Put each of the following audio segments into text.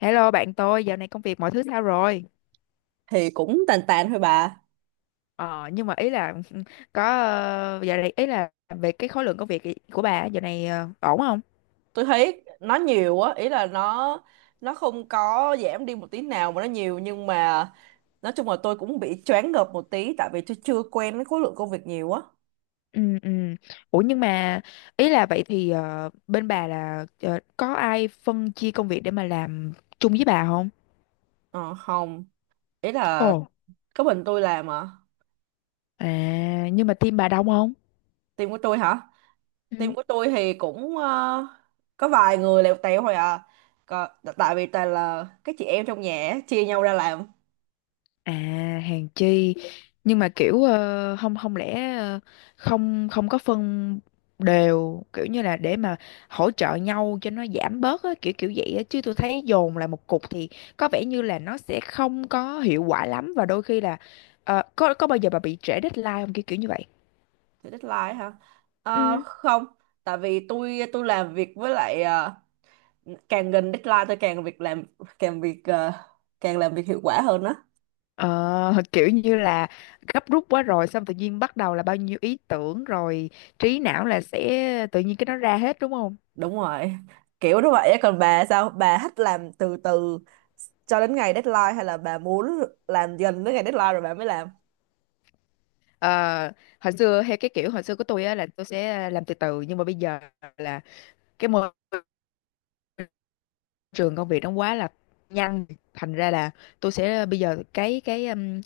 Hello bạn tôi, dạo này công việc mọi thứ sao rồi? Thì cũng tàn tàn thôi bà. Ờ, nhưng mà ý là có dạo này ý là về cái khối lượng công việc của bà á, dạo này ổn không? Tôi thấy nó nhiều á, ý là nó không có giảm đi một tí nào mà nó nhiều, nhưng mà nói chung là tôi cũng bị choáng ngợp một tí, tại vì tôi chưa quen với khối lượng công việc nhiều á. Ừ, ừ. Ủa nhưng mà ý là vậy thì bên bà là có ai phân chia công việc để mà làm chung với bà không? Ờ không, ý Ồ, là có mình tôi làm à. à nhưng mà team bà đông không? Team của tôi hả? Team Ừ. của tôi thì cũng có vài người lèo tèo thôi à. Còn, tại vì toàn là các chị em trong nhà á, chia nhau ra làm. À hàng chi nhưng mà kiểu không không lẽ không không có phân đều kiểu như là để mà hỗ trợ nhau cho nó giảm bớt á, kiểu kiểu vậy á chứ tôi thấy dồn lại một cục thì có vẻ như là nó sẽ không có hiệu quả lắm và đôi khi là có bao giờ bà bị trễ deadline không kiểu kiểu như vậy. Thì deadline hả? Ờ, Ừ. không, tại vì tôi làm việc với lại càng gần deadline tôi càng việc làm càng việc ờ, càng làm việc hiệu quả hơn á. Ờ, kiểu như là gấp rút quá rồi xong tự nhiên bắt đầu là bao nhiêu ý tưởng rồi trí não là sẽ tự nhiên cái nó ra hết đúng không? Đúng rồi, kiểu như vậy á. Còn bà sao, bà thích làm từ từ cho đến ngày deadline, hay là bà muốn làm dần đến ngày deadline rồi bà mới làm? Ờ, hồi xưa hay cái kiểu hồi xưa của tôi á là tôi sẽ làm từ từ nhưng mà bây giờ là cái môi trường công việc nó quá là nhanh, thành ra là tôi sẽ bây giờ cái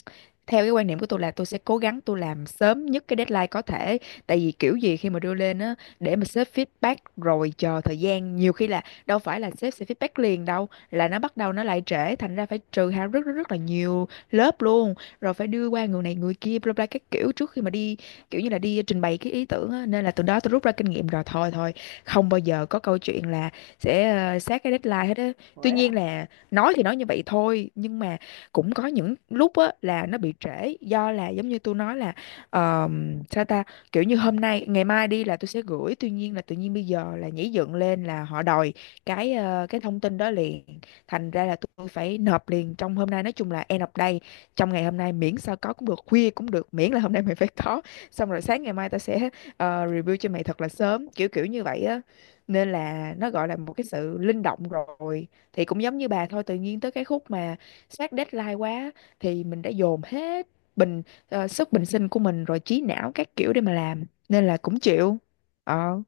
theo cái quan niệm của tôi là tôi sẽ cố gắng tôi làm sớm nhất cái deadline có thể, tại vì kiểu gì khi mà đưa lên á để mà sếp feedback rồi chờ thời gian nhiều khi là đâu phải là sếp sẽ feedback liền đâu, là nó bắt đầu nó lại trễ, thành ra phải trừ hao rất rất rất là nhiều lớp luôn, rồi phải đưa qua người này người kia bla bla các kiểu trước khi mà đi kiểu như là đi trình bày cái ý tưởng á. Nên là từ đó tôi rút ra kinh nghiệm rồi, thôi thôi không bao giờ có câu chuyện là sẽ sát cái deadline hết á. Tuy Vậy nhiên hả? là nói thì nói như vậy thôi nhưng mà cũng có những lúc á là nó bị trễ do là giống như tôi nói là sao ta, kiểu như hôm nay ngày mai đi là tôi sẽ gửi, tuy nhiên là tự nhiên bây giờ là nhảy dựng lên là họ đòi cái thông tin đó liền, thành ra là tôi phải nộp liền trong hôm nay, nói chung là end of day trong ngày hôm nay, miễn sao có cũng được, khuya cũng được, miễn là hôm nay mình phải có, xong rồi sáng ngày mai tao sẽ review cho mày thật là sớm kiểu kiểu như vậy á. Nên là nó gọi là một cái sự linh động rồi, thì cũng giống như bà thôi, tự nhiên tới cái khúc mà sát deadline quá thì mình đã dồn hết bình sức bình sinh của mình rồi, trí não các kiểu để mà làm, nên là cũng chịu ờ.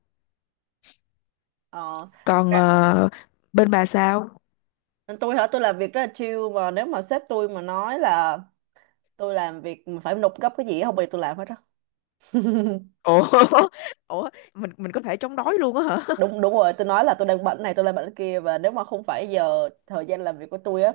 Ờ. Còn Dạ. Bên bà sao? Tôi hả? Tôi làm việc rất là chill, mà nếu mà sếp tôi mà nói là tôi làm việc mà phải nộp gấp cái gì á, không bao giờ tôi làm hết á. Ủa, ủa mình có thể chống đói luôn á hả? Đúng đúng rồi, tôi nói là tôi đang bận này, tôi đang bận kia, và nếu mà không phải giờ thời gian làm việc của tôi á,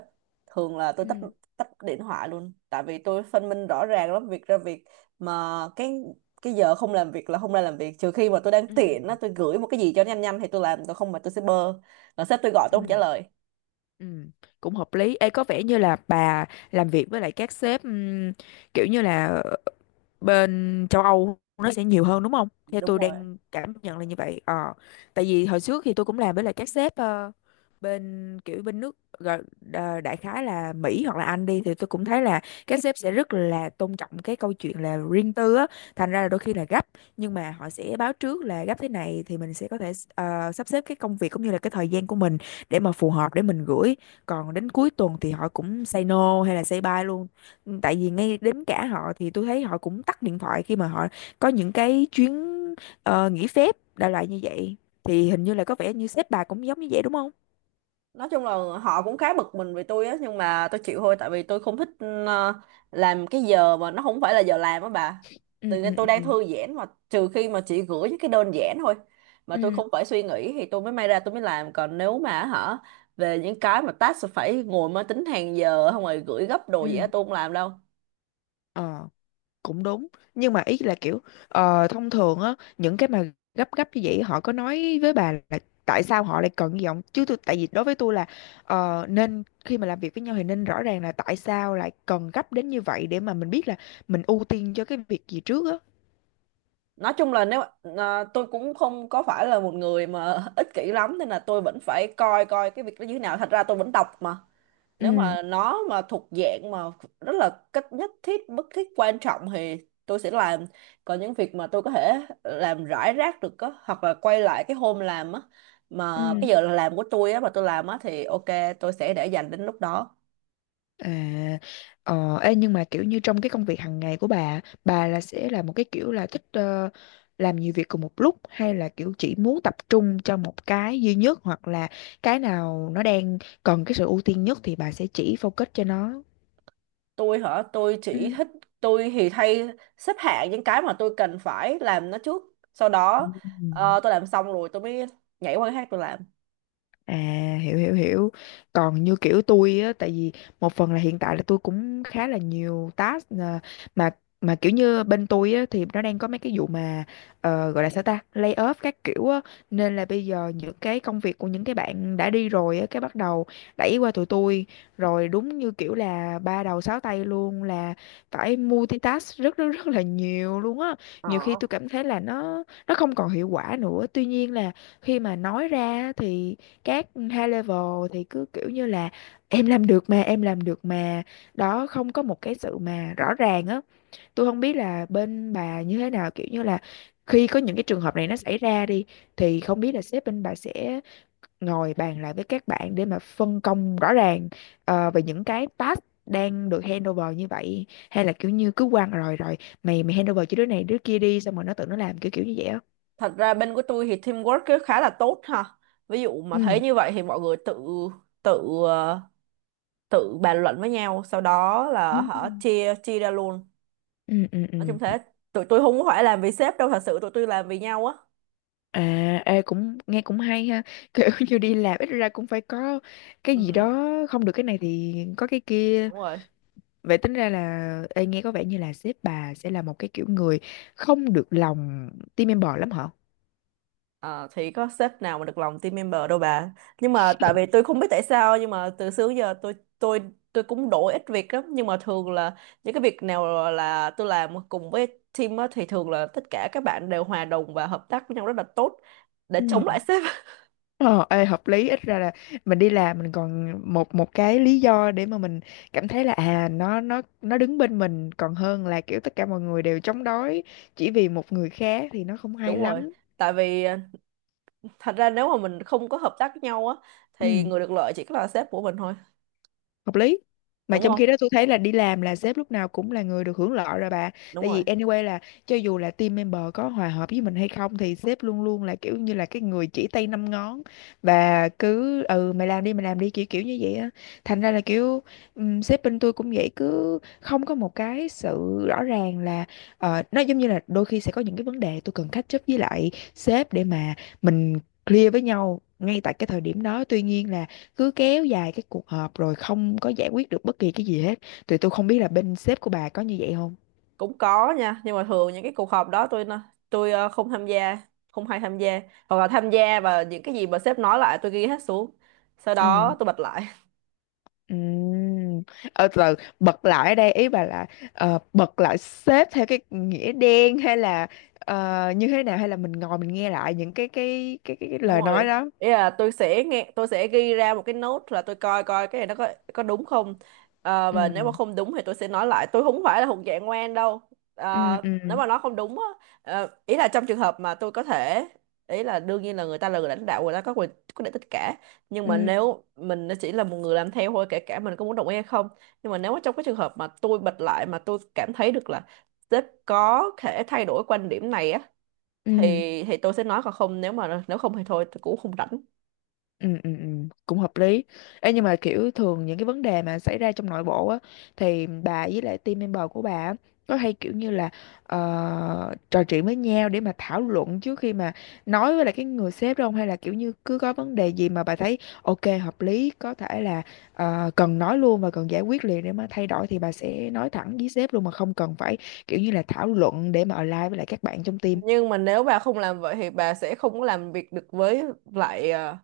thường là tôi tắt, Ừ. tắt điện thoại luôn, tại vì tôi phân minh rõ ràng lắm, việc ra việc. Mà cái giờ không làm việc là không ra làm việc, trừ khi mà tôi đang tiện Ừ. á, tôi gửi một cái gì cho nhanh nhanh thì tôi làm, tôi không, mà tôi sẽ bơ. Rồi sếp tôi gọi tôi không trả Ừ. lời. Ừ, cũng hợp lý. Ê, có vẻ như là bà làm việc với lại các sếp kiểu như là bên châu Âu nó sẽ nhiều hơn đúng không? Theo Đúng tôi rồi. đang cảm nhận là như vậy. Ờ, tại vì hồi trước thì tôi cũng làm với lại các sếp bên kiểu bên nước đại khái là Mỹ hoặc là Anh đi, thì tôi cũng thấy là các sếp sẽ rất là tôn trọng cái câu chuyện là riêng tư á, thành ra là đôi khi là gấp nhưng mà họ sẽ báo trước là gấp thế này thì mình sẽ có thể sắp xếp cái công việc cũng như là cái thời gian của mình để mà phù hợp để mình gửi. Còn đến cuối tuần thì họ cũng say no hay là say bye luôn. Ừ, tại vì ngay đến cả họ thì tôi thấy họ cũng tắt điện thoại khi mà họ có những cái chuyến nghỉ phép đại loại như vậy, thì hình như là có vẻ như sếp bà cũng giống như vậy đúng không? Nói chung là họ cũng khá bực mình về tôi á, nhưng mà tôi chịu thôi, tại vì tôi không thích ờ, làm cái giờ mà nó không phải là giờ làm á bà. Ừ. Tự Ừ. nhiên tôi đang Ừ. thư giãn, mà trừ khi mà chị gửi những cái đơn giản thôi, mà tôi Ừ. không phải suy nghĩ, thì tôi mới may ra tôi mới làm, còn nếu mà hả về những cái mà task phải ngồi máy tính hàng giờ không, rồi gửi gấp đồ gì á, Ừ. tôi không làm đâu. Ờ, cũng đúng. Nhưng mà ý là kiểu thông thường á, những cái mà gấp gấp như vậy họ có nói với bà là tại sao họ lại cần như vậy không? Chứ tôi, tại vì đối với tôi là nên khi mà làm việc với nhau thì nên rõ ràng là tại sao lại cần gấp đến như vậy, để mà mình biết là mình ưu tiên cho cái việc gì trước á. Nói chung là nếu tôi cũng không có phải là một người mà ích kỷ lắm, nên là tôi vẫn phải coi coi cái việc đó như thế nào, thật ra tôi vẫn đọc mà. Nếu Ừ. mà nó mà thuộc dạng mà rất là cách nhất thiết bất thiết quan trọng thì tôi sẽ làm. Còn những việc mà tôi có thể làm rải rác được á, hoặc là quay lại cái hôm làm á, mà cái Ừ. giờ làm của tôi á, mà tôi làm á, thì ok, tôi sẽ để dành đến lúc đó. À, ê, nhưng mà kiểu như trong cái công việc hàng ngày của bà là sẽ là một cái kiểu là thích làm nhiều việc cùng một lúc, hay là kiểu chỉ muốn tập trung cho một cái duy nhất, hoặc là cái nào nó đang cần cái sự ưu tiên nhất thì bà sẽ chỉ focus cho nó. Tôi hả? Tôi chỉ Ừ. thích, tôi thì thay, xếp hạng những cái mà tôi cần phải làm nó trước, sau đó Ừ. Tôi làm xong rồi tôi mới nhảy qua cái khác tôi làm. À, hiểu hiểu hiểu. Còn như kiểu tôi á, tại vì một phần là hiện tại là tôi cũng khá là nhiều task à, Mà mà kiểu như bên tôi á thì nó đang có mấy cái vụ mà gọi là sao ta, lay off các kiểu á, nên là bây giờ những cái công việc của những cái bạn đã đi rồi á cái bắt đầu đẩy qua tụi tôi, rồi đúng như kiểu là ba đầu sáu tay luôn, là phải multitask rất rất rất là nhiều luôn á. Ờ. Nhiều khi tôi cảm thấy là nó không còn hiệu quả nữa. Tuy nhiên là khi mà nói ra thì các high level thì cứ kiểu như là em làm được mà, em làm được mà, đó không có một cái sự mà rõ ràng á, tôi không biết là bên bà như thế nào, kiểu như là khi có những cái trường hợp này nó xảy ra đi thì không biết là sếp bên bà sẽ ngồi bàn lại với các bạn để mà phân công rõ ràng về những cái task đang được handover như vậy, hay là kiểu như cứ quăng rồi rồi mày mày handover cho đứa này đứa kia đi, xong rồi nó tự nó làm kiểu kiểu như vậy á. Thật ra bên của tôi thì teamwork cứ khá là tốt ha. Ví dụ mà thấy Ừ. như vậy thì mọi người tự tự ờ, tự bàn luận với nhau, sau đó Ừ. là họ chia chia ra luôn. Ừ. Ừ. Ừ. Nói chung thế. Tụi tôi không có phải làm vì sếp đâu, thật sự tụi tôi làm vì nhau á. À, ê, cũng nghe cũng hay ha, kiểu như đi làm ít ra cũng phải có cái gì Ừ, đó, không được cái này thì có cái kia. đúng rồi. Vậy tính ra là, ê, nghe có vẻ như là sếp bà sẽ là một cái kiểu người không được lòng team member lắm hả? Ờ, thì có sếp nào mà được lòng team member đâu bà. Nhưng mà tại vì tôi không biết tại sao, nhưng mà từ xưa đến giờ tôi cũng đổi ít việc lắm, nhưng mà thường là những cái việc nào là tôi làm cùng với team á, thì thường là tất cả các bạn đều hòa đồng và hợp tác với nhau rất là tốt để Ừ. chống lại sếp. Ờ ê, hợp lý, ít ra là mình đi làm mình còn một một cái lý do để mà mình cảm thấy là à nó đứng bên mình, còn hơn là kiểu tất cả mọi người đều chống đối chỉ vì một người khác thì nó không Đúng hay rồi, lắm. tại vì thật ra nếu mà mình không có hợp tác với nhau á, thì Ừ. người được lợi chỉ có là sếp của mình thôi. Hợp lý, mà Đúng trong khi không? đó tôi thấy là đi làm là sếp lúc nào cũng là người được hưởng lợi rồi bà. Đúng Tại rồi. vì anyway là cho dù là team member có hòa hợp với mình hay không thì sếp luôn luôn là kiểu như là cái người chỉ tay năm ngón và cứ ừ mày làm đi kiểu kiểu như vậy á, thành ra là kiểu sếp bên tôi cũng vậy, cứ không có một cái sự rõ ràng là nó giống như là đôi khi sẽ có những cái vấn đề tôi cần catch up với lại sếp để mà mình clear với nhau ngay tại cái thời điểm đó, tuy nhiên là cứ kéo dài cái cuộc họp rồi không có giải quyết được bất kỳ cái gì hết, thì tôi không biết là bên sếp của bà có như vậy không. Cũng có nha, nhưng mà thường những cái cuộc họp đó tôi không tham gia, không hay tham gia, hoặc là tham gia và những cái gì mà sếp nói lại tôi ghi hết xuống, sau đó Ừ. tôi bật lại. Ừ. Ờ từ từ, bật lại ở đây ý bà là bật lại sếp theo cái nghĩa đen, hay là như thế nào, hay là mình ngồi mình nghe lại những cái Đúng lời rồi, nói đó. ý là tôi sẽ nghe, tôi sẽ ghi ra một cái note, là tôi coi coi cái này nó có đúng không. Ờ, và nếu mà Ừ. không đúng thì tôi sẽ nói lại, tôi không phải là thuộc dạng ngoan đâu. Ừ. Ờ, nếu Ừ. mà nó không đúng á, ý là trong trường hợp mà tôi có thể, ý là đương nhiên là người ta là người lãnh đạo, người ta có quyền quyết định tất cả, nhưng mà Ừ. nếu mình chỉ là một người làm theo thôi, kể cả mình có muốn đồng ý hay không, nhưng mà nếu mà trong cái trường hợp mà tôi bật lại mà tôi cảm thấy được là sếp có thể thay đổi quan điểm này á, thì Ừ. thì tôi sẽ nói, còn không, nếu mà nếu không thì thôi, tôi cũng không rảnh. Ừ, ừ, ừ, cũng hợp lý. Ê, nhưng mà kiểu thường những cái vấn đề mà xảy ra trong nội bộ á thì bà với lại team member của bà á, có hay kiểu như là trò chuyện với nhau để mà thảo luận trước khi mà nói với lại cái người sếp đó không, hay là kiểu như cứ có vấn đề gì mà bà thấy ok hợp lý có thể là cần nói luôn và cần giải quyết liền để mà thay đổi thì bà sẽ nói thẳng với sếp luôn mà không cần phải kiểu như là thảo luận để mà align với lại các bạn trong team. Nhưng mà nếu bà không làm vậy thì bà sẽ không có làm việc được với lại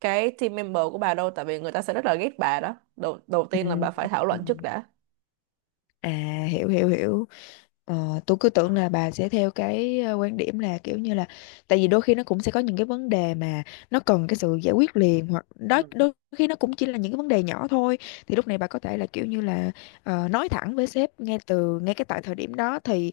cái team member của bà đâu, tại vì người ta sẽ rất là ghét bà đó. Đầu đầu tiên là bà phải thảo luận trước Ừ. đã. À, hiểu hiểu hiểu. ờ, tôi cứ tưởng là bà sẽ theo cái quan điểm là kiểu như là tại vì đôi khi nó cũng sẽ có những cái vấn đề mà nó cần cái sự giải quyết liền hoặc đó Ừ. đôi khi nó cũng chỉ là những cái vấn đề nhỏ thôi, thì lúc này bà có thể là kiểu như là nói thẳng với sếp ngay từ ngay cái tại thời điểm đó. thì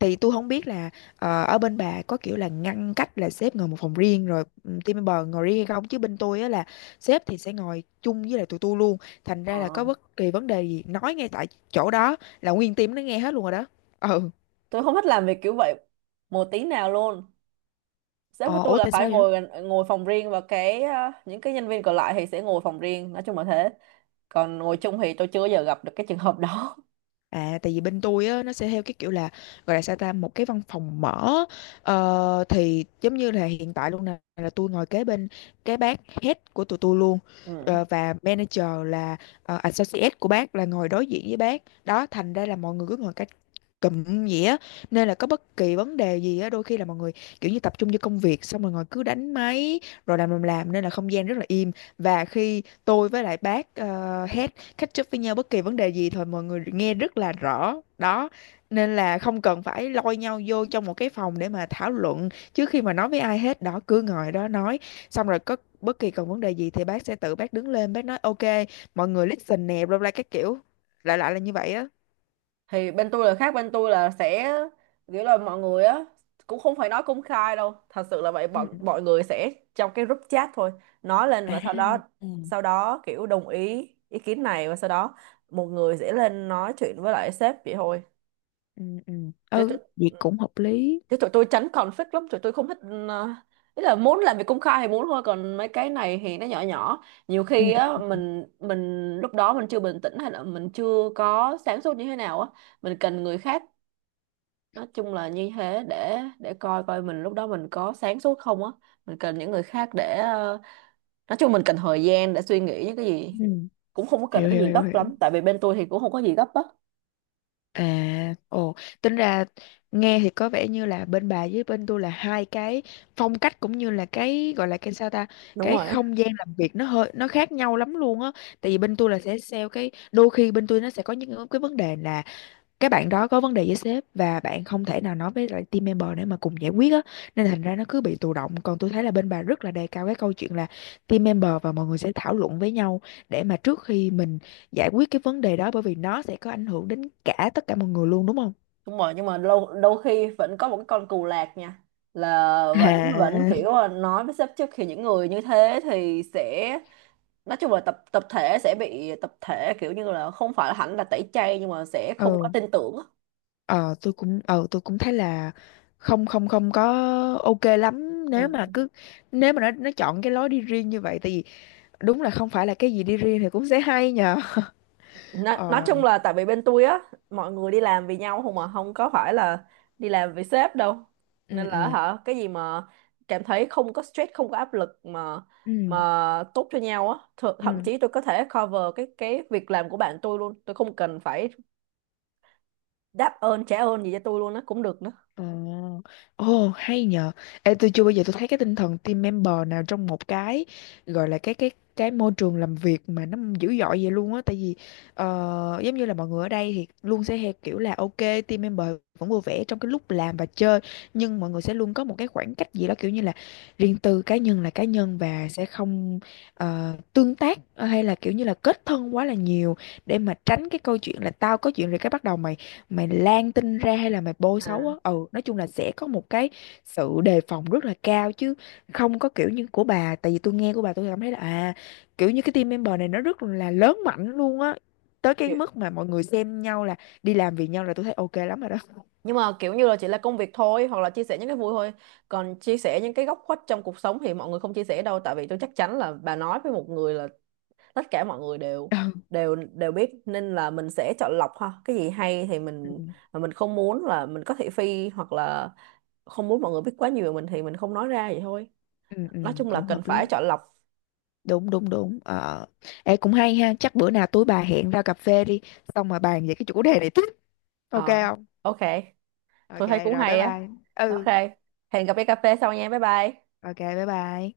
thì tôi không biết là ở bên bà có kiểu là ngăn cách là sếp ngồi một phòng riêng rồi, ừ, team member ngồi riêng hay không, chứ bên tôi á là sếp thì sẽ ngồi chung với lại tụi tôi luôn. Thành ra là có Ờ. bất kỳ vấn đề gì nói ngay tại chỗ đó là nguyên team nó nghe hết luôn rồi đó. Ừ, Tôi không thích làm việc kiểu vậy một tí nào luôn. Sếp của ờ, tôi ủa là tại phải sao vậy? Ngồi phòng riêng, và cái những cái nhân viên còn lại thì sẽ ngồi phòng riêng, nói chung là thế. Còn ngồi chung thì tôi chưa bao giờ gặp được cái trường hợp đó. À, tại vì bên tôi á, nó sẽ theo cái kiểu là gọi là sao ta, một cái văn phòng mở. Ờ, thì giống như là hiện tại luôn nè, là tôi ngồi kế bên cái bác head của tụi tôi luôn. Ờ, và manager là associate của bác là ngồi đối diện với bác đó, thành ra là mọi người cứ ngồi cách cụm vậy á, nên là có bất kỳ vấn đề gì á đôi khi là mọi người kiểu như tập trung vô công việc xong rồi ngồi cứ đánh máy rồi làm, nên là không gian rất là im. Và khi tôi với lại bác uh, catch up với nhau bất kỳ vấn đề gì thôi mọi người nghe rất là rõ đó, nên là không cần phải lôi nhau vô trong một cái phòng để mà thảo luận trước khi mà nói với ai hết đó, cứ ngồi đó nói. Xong rồi có bất kỳ còn vấn đề gì thì bác sẽ tự bác đứng lên bác nói ok, mọi người listen nè, bla bla các kiểu, lại lại là như vậy á. Thì bên tôi là khác, bên tôi là sẽ kiểu là mọi người á cũng không phải nói công khai đâu, thật sự là vậy, bọn Ừ. mọi người sẽ trong cái group chat thôi nói lên, À, và sau đó ừ sau đó kiểu đồng ý ý kiến này, và sau đó một người sẽ lên nói chuyện với lại sếp, vậy thôi. ừ ừ, chứ tụi, ừ, vậy cũng hợp lý. Chứ tụi tôi tránh conflict lắm, tụi tôi không thích, ờ, ý là muốn làm việc công khai thì muốn thôi, còn mấy cái này thì nó nhỏ nhỏ, nhiều Ừ khi ừ á mình lúc đó mình chưa bình tĩnh, hay là mình chưa có sáng suốt như thế nào á, mình cần người khác, nói chung là như thế, để coi coi mình lúc đó mình có sáng suốt không á. Mình cần những người khác để nói chung mình cần thời gian để suy nghĩ những cái gì. ừ. Cũng không có cần Hiểu cái hiểu gì hiểu gấp hiểu. lắm, tại vì bên tôi thì cũng không có gì gấp á. À, ồ, tính ra nghe thì có vẻ như là bên bà với bên tôi là hai cái phong cách, cũng như là cái gọi là cái sao ta, Đúng cái rồi. không gian làm việc nó hơi nó khác nhau lắm luôn á. Tại vì bên tôi là sẽ sell cái đôi khi bên tôi nó sẽ có những cái vấn đề là cái bạn đó có vấn đề với sếp và bạn không thể nào nói với lại team member để mà cùng giải quyết á, nên thành ra nó cứ bị tù động. Còn tôi thấy là bên bà rất là đề cao cái câu chuyện là team member và mọi người sẽ thảo luận với nhau để mà trước khi mình giải quyết cái vấn đề đó, bởi vì nó sẽ có ảnh hưởng đến cả tất cả mọi người luôn, đúng không? Đúng rồi, nhưng mà lâu đôi khi vẫn có một cái con cù lạc nha, là vẫn vẫn À, kiểu là nói với sếp trước, thì những người như thế thì sẽ, nói chung là tập tập thể sẽ bị tập thể, kiểu như là không phải là hẳn là tẩy chay, nhưng mà sẽ không có ừ, tin tưởng á. ờ tôi cũng tôi cũng thấy là không không không có ok lắm nếu Ừ. mà cứ nếu mà nó chọn cái lối đi riêng như vậy, tại vì đúng là không phải là cái gì đi riêng thì cũng sẽ hay nhờ. Nói Ờ, chung là tại vì bên tôi á, mọi người đi làm vì nhau không, mà không có phải là đi làm vì sếp đâu. Nên ừ là ừ hả, cái gì mà cảm thấy không có stress, không có áp lực mà ừ tốt cho nhau á, thậm ừ. chí tôi có thể cover cái việc làm của bạn tôi luôn, tôi không cần phải đáp ơn trả ơn gì cho tôi luôn á, cũng được nữa. Ồ, ồ, hay nhờ. Ê, tôi chưa bao giờ tôi thấy cái tinh thần team member nào trong một cái gọi là cái cái môi trường làm việc mà nó dữ dội vậy luôn á. Tại vì giống như là mọi người ở đây thì luôn sẽ theo kiểu là ok, team member vẫn vui vẻ trong cái lúc làm và chơi, nhưng mọi người sẽ luôn có một cái khoảng cách gì đó kiểu như là riêng tư, cá nhân là cá nhân, và sẽ không tương tác hay là kiểu như là kết thân quá là nhiều, để mà tránh cái câu chuyện là tao có chuyện rồi cái bắt đầu mày mày lan tin ra hay là mày bôi xấu à á. Ừ, nói chung là sẽ có một cái sự đề phòng rất là cao, chứ không có kiểu như của bà. Tại vì tôi nghe của bà tôi cảm thấy là à, kiểu như cái team member này nó rất là lớn mạnh luôn á, tới cái kiểu- mức mà mọi người xem nhau là đi làm vì nhau, là tôi thấy ok lắm rồi đó. nhưng mà kiểu như là chỉ là công việc thôi, hoặc là chia sẻ những cái vui thôi, còn chia sẻ những cái góc khuất trong cuộc sống thì mọi người không chia sẻ đâu, tại vì tôi chắc chắn là bà nói với một người là tất cả mọi người đều Ừ đều đều biết, nên là mình sẽ chọn lọc ha, cái gì hay thì ừ mình, mà mình không muốn là mình có thị phi, hoặc là không muốn mọi người biết quá nhiều về mình thì mình không nói ra vậy thôi. ừ ừ, Nói chung là cũng cần hợp lý. phải chọn lọc. Đúng đúng đúng. Ờ, ê cũng hay ha, chắc bữa nào tối bà hẹn ra cà phê đi, xong mà bàn về cái chủ đề này tiếp, ok Ờ, không? ok. Ok. Tôi thấy cũng Rồi bye hay á. bye. Ok, Ừ, hẹn gặp đi cà phê sau nha, bye bye. ok, bye bye.